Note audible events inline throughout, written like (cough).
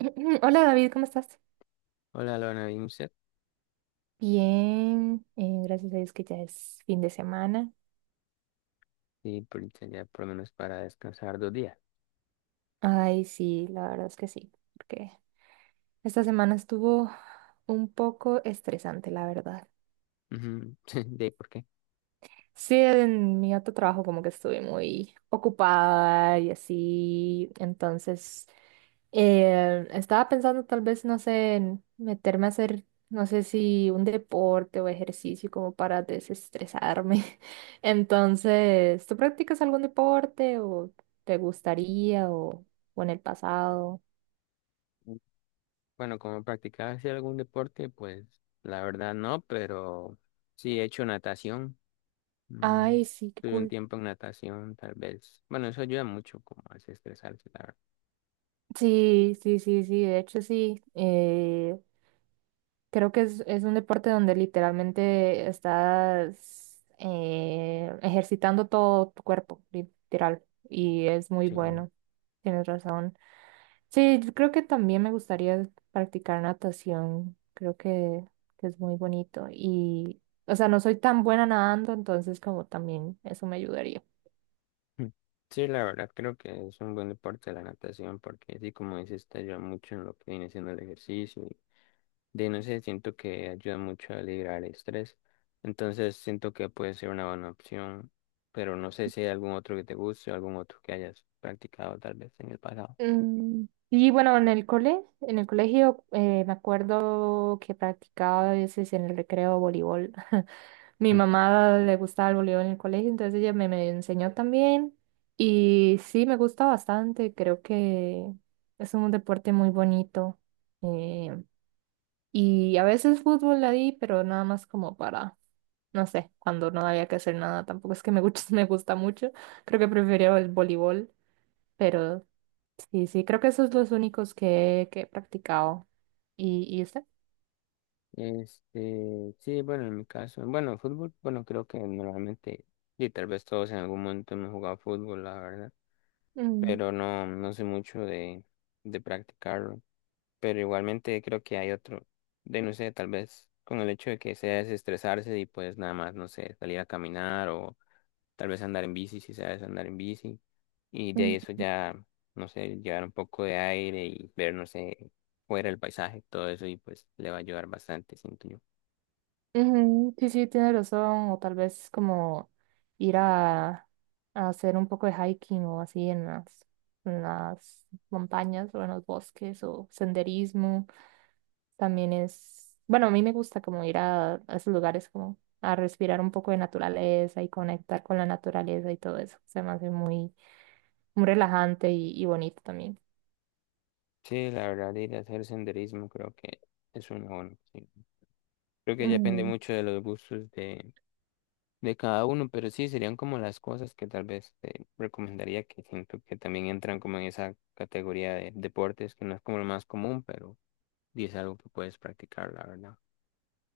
(clears throat) Hola David, ¿cómo estás? Hola, Lorna Bimset. Bien, gracias a Dios que ya es fin de semana. Sería por lo menos para descansar dos días. Ay, sí, la verdad es que sí, porque esta semana estuvo un poco estresante, la verdad. Ujú. (laughs) ¿De por qué? Sí, en mi otro trabajo como que estuve muy ocupada y así, entonces estaba pensando tal vez, no sé, en meterme a hacer, no sé si un deporte o ejercicio como para desestresarme. (laughs) Entonces, ¿tú practicas algún deporte o te gustaría o en el pasado? Bueno, como practicaba así algún deporte, pues la verdad no, pero sí he hecho natación. Mm, Ay, sí, qué Tuve un cool. tiempo en natación, tal vez. Bueno, eso ayuda mucho como a desestresarse, la verdad. Sí, sí, sí, sí, de hecho sí. Creo que es un deporte donde literalmente estás ejercitando todo tu cuerpo, literal, y es muy Sí. bueno. Tienes razón. Sí, yo creo que también me gustaría practicar natación. Que es muy bonito. O sea, no soy tan buena nadando, entonces como también eso me ayudaría. Mm. Sí, la verdad creo que es un buen deporte la natación porque sí, como dices, te ayuda mucho en lo que viene siendo el ejercicio de no sé, siento que ayuda mucho a liberar el estrés. Entonces siento que puede ser una buena opción, pero no sé si hay algún otro que te guste o algún otro que hayas practicado tal vez en el pasado. Mm, Y bueno, en el colegio, me acuerdo que practicaba a veces en el recreo voleibol. (laughs) Mi (laughs) mamá le gustaba el voleibol en el colegio, entonces ella me enseñó también. Y sí, me gusta bastante. Creo que es un deporte muy bonito. eh, y a veces fútbol la di, pero nada más como no sé, cuando no había que hacer nada. Tampoco es que me gusta, (laughs) me gusta mucho. Creo que prefería el voleibol, pero sí, sí, creo que esos son los únicos que he practicado. Y usted? Este, sí, bueno, en mi caso, bueno, fútbol, bueno, creo que normalmente, y tal vez todos en algún momento hemos jugado fútbol, la verdad, Mm. pero no, no sé mucho de practicarlo, pero igualmente creo que hay otro, de no sé, tal vez con el hecho de que sea desestresarse y pues nada más, no sé, salir a caminar o tal vez andar en bici, si sabes andar en bici, y de eso ya, no sé, llevar un poco de aire y ver, no sé, fuera el paisaje, todo eso, y pues le va a ayudar bastante, siento yo. Ujú. Sí, sí, tiene razón, o tal vez como ir a, a hacer un poco de hiking o así en en las montañas o en los bosques o senderismo. También es, bueno, a mí me gusta como a esos lugares como a respirar un poco de naturaleza y conectar con la naturaleza y todo eso. Se me hace muy relajante y bonito también. Sí, la verdad, ir a hacer senderismo creo que es una buena opción. Creo que ya depende mucho de los gustos de cada uno, pero sí, serían como las cosas que tal vez te recomendaría, que siento que también entran como en esa categoría de deportes, que no es como lo más común, pero y es algo que puedes practicar, la verdad.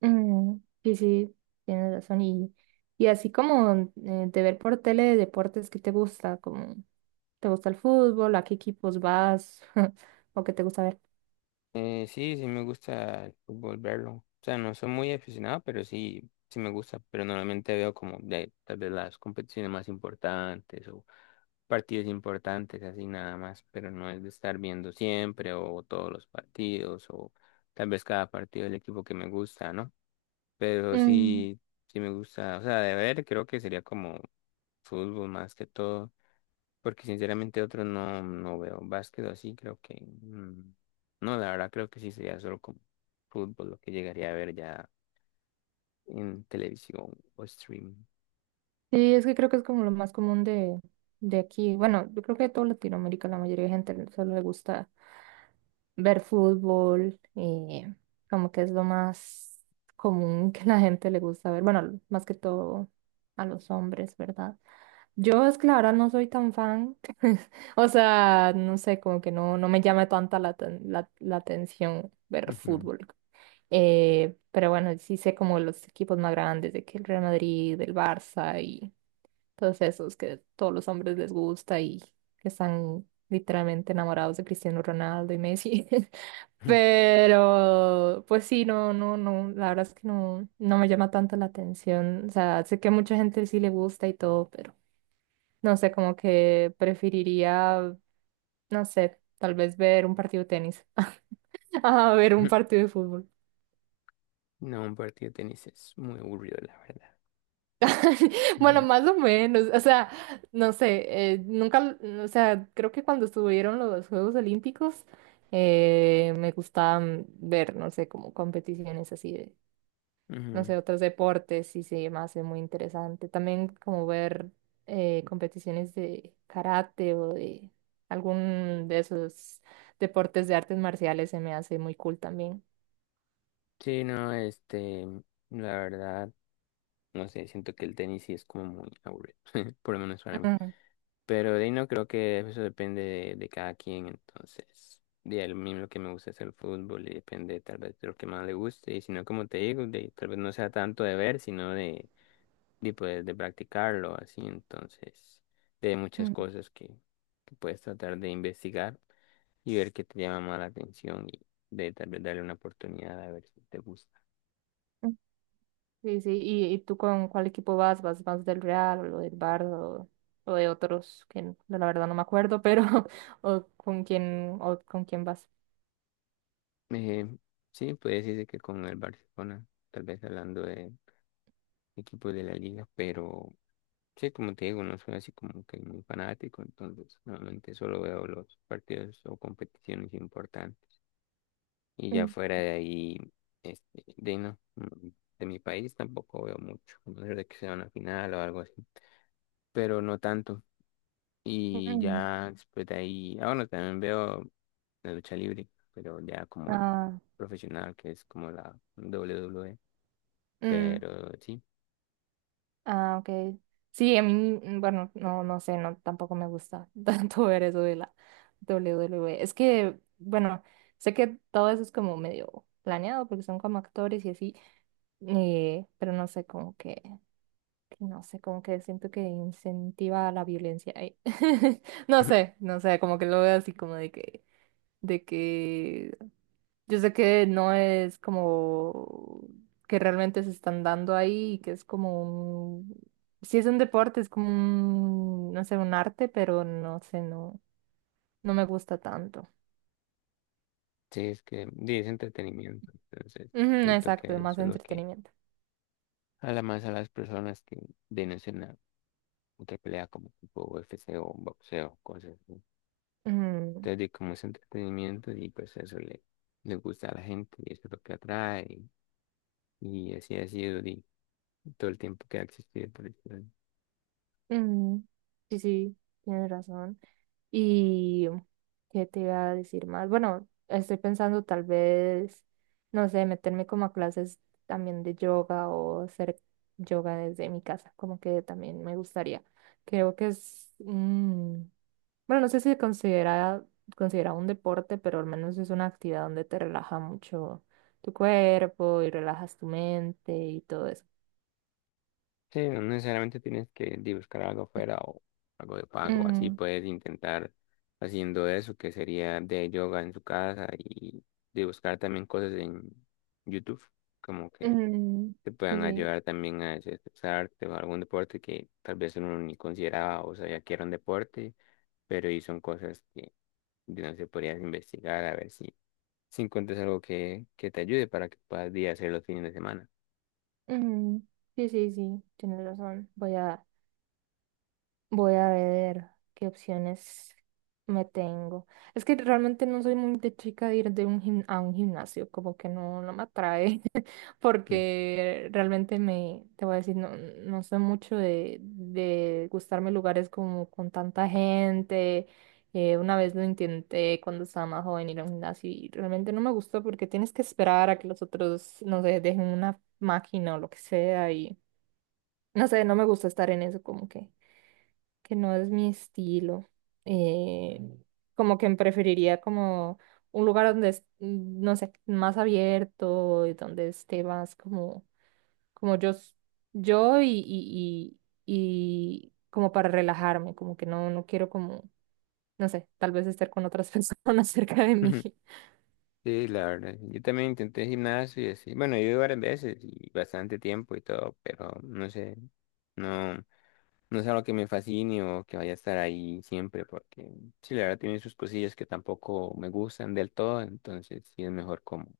Mm, sí, sí, tienes razón. Y así como de ver por tele de deportes que te gusta, como te gusta el fútbol, a qué equipos vas (laughs) o qué te gusta ver. Sí, sí me gusta el fútbol verlo. O sea, no soy muy aficionado, pero sí, sí me gusta. Pero normalmente veo como de tal vez las competiciones más importantes o partidos importantes, así nada más. Pero no es de estar viendo siempre o todos los partidos o tal vez cada partido del equipo que me gusta, ¿no? Pero Mm, sí, sí me gusta. O sea, de ver creo que sería como fútbol más que todo. Porque sinceramente otro no, no veo básquet o así. Creo que no, la verdad creo que sí sería solo como fútbol lo que llegaría a ver ya en televisión o streaming. sí, es que creo que es como lo más común de aquí. Bueno, yo creo que de toda Latinoamérica la mayoría de gente solo le gusta ver fútbol, como que es lo más común (laughs) que la gente le gusta ver. Bueno, más que todo a los hombres, ¿verdad? Yo es que la verdad no soy tan fan, (laughs) o sea, no sé, como que no, no me llama tanta la atención ver Ujú. fútbol. Pero bueno, sí sé como los equipos más grandes, de que el Real Madrid, el Barça y todos esos que todos los hombres les gusta y que están literalmente enamorados de Cristiano Ronaldo y Messi. (laughs) (laughs) Pero, pues sí, no, no, no, la verdad es que no, no me llama tanto la atención. O sea, sé que a mucha gente sí le gusta y todo, pero no sé, como que preferiría, no sé, tal vez ver un partido de tenis. (laughs) A ver un partido de fútbol. No, un partido de tenis es muy aburrido, la verdad. (laughs) Bueno, más o menos. O sea, no sé, nunca, o sea, creo que cuando estuvieron los Juegos Olímpicos, me gustaban ver, no sé, como competiciones así Ujú, ujú. no sé, otros deportes y se me hace muy interesante. También como ver competiciones de karate o de algún de esos deportes de artes marciales se me hace muy cool también. Sí, no, este, la verdad, no sé, siento que el tenis sí es como muy aburrido, (laughs) por lo menos para mí. Mm, Pero de ahí no creo que eso depende de cada quien, entonces, de a mismo lo que me gusta es el fútbol y depende tal vez de lo que más le guste, y si no, como te digo, de, tal vez no sea tanto de ver, sino de poder de practicarlo, así, entonces, de muchas mm, cosas que puedes tratar de investigar y ver qué te llama más la atención y de tal vez darle una oportunidad a ver si te gusta. mm. Sí, sí, y tú con cuál equipo vas? ¿Vas más del Real o del Barça o de otros que la verdad no me acuerdo, pero (laughs) o con quién vas? Eh, sí, puede decirse que con el Barcelona, tal vez hablando de equipos de la liga, pero. Sí, como te digo, no soy así como que muy fanático, entonces normalmente solo veo los partidos o competiciones importantes. Y ya Mm, fuera de ahí, este, ahí no, de mi país tampoco veo mucho, a no ser de que sea una final o algo así, pero no tanto. Y mm. ya después de ahí, ah, bueno, también veo la lucha libre, pero ya como el Ah, profesional, que es como la WWE, mm. pero sí, Ah, ok. Sí, a mí, mm, bueno, no, no sé, no, tampoco me gusta (laughs) tanto ver eso de la W W WWE. Es que, bueno, sé que todo eso es como medio planeado porque son como actores y así, pero no sé, como que no sé, como que siento que incentiva la violencia ahí. (laughs) No sé, no sé, como que lo veo así como de que yo sé que no es como que realmente se están dando ahí, que es como un... Sí es un deporte, es como un, no sé, un arte, pero no sé, no, no me gusta tanto. sí, es que sí, es entretenimiento, entonces Ujú, siento exacto, es que más eso es lo que, entretenimiento. además, a las personas que denuncian a otra pelea como tipo UFC o boxeo, cosas así. Ujú, Entonces, di, como es entretenimiento y pues eso le gusta a la gente y eso es lo que atrae y así ha sido di, todo el tiempo que ha existido. Por decirlo así. ujú. Sí, sí, tienes razón. Y, ¿qué te iba a decir más? Bueno, estoy pensando tal vez, no sé, meterme como a clases también de yoga o hacer yoga desde mi casa, como que también me gustaría. Creo que bueno, no sé si se considera un deporte, pero al menos es una actividad donde te relaja mucho tu cuerpo y relajas tu mente y todo eso. Sí, no necesariamente tienes que di, buscar algo afuera o algo de pago, así Mm, puedes intentar haciendo eso que sería de yoga en su casa y de buscar también cosas en YouTube como que mm, te sí, puedan sí. ayudar también a desestresarte o algún deporte que tal vez uno ni consideraba o sabía que era un deporte, pero y son cosas que de no se podrías investigar a ver si encuentras algo que te ayude para que puedas día hacer los fines de semana. Mm, sí, sí, sí, tienes razón. Voy a ver qué opciones me tengo. Es que realmente no soy muy de chica de ir de a un gimnasio, como que no, no me atrae, (laughs) Mm. porque realmente te voy a decir, no, no soy mucho de gustarme lugares como con tanta gente. Una vez lo intenté cuando estaba más joven ir a un gimnasio y realmente no me gustó porque tienes que esperar a que los otros, no sé, dejen una máquina o lo que sea y no sé, no me gusta estar en eso como que no es mi estilo. eh, como que preferiría como un lugar donde, no sé, más abierto, y donde esté más como, como yo, s- yo y como para relajarme, como que no, no quiero como, no sé, tal vez estar con otras (laughs) personas cerca de mí. (laughs) Sí, la verdad. Yo también intenté gimnasio y así. Bueno, yo iba varias veces y bastante tiempo y todo, pero no sé, no. No es algo que me fascine o que vaya a estar ahí siempre, porque sí, la verdad tiene sus cosillas que tampoco me gustan del todo, entonces sí es mejor como,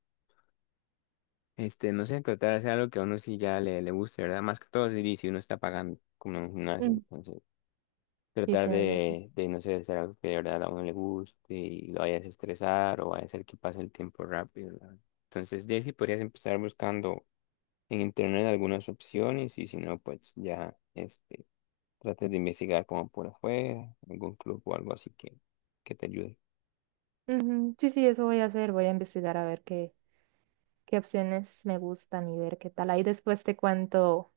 este, no sé, tratar de hacer algo que a uno sí ya le guste, ¿verdad? Más que todo sí, si uno está pagando como en un gimnasio, Mm. entonces Sí, tratar tienes razón. de, no sé, hacer algo que de verdad a uno le guste y lo vaya a desestresar o vaya a hacer que pase el tiempo rápido, ¿verdad? Entonces, de ahí sí podrías empezar buscando en internet algunas opciones y si no, pues ya, este trate de investigar como por afuera, algún club o algo así que te ayude. Ujú, sí, sí, eso voy a hacer. Voy a investigar a ver qué opciones me gustan y ver qué tal. Ahí después te cuento.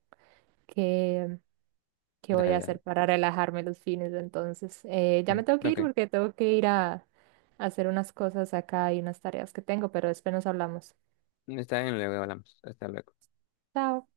¿Qué voy Dale, a dale. hacer para relajarme los fines de entonces? Ya Mm, me tengo que ir ok. porque tengo que ir a hacer unas cosas acá y unas tareas que tengo, pero después nos hablamos. Está bien, luego hablamos. Hasta luego. Chao.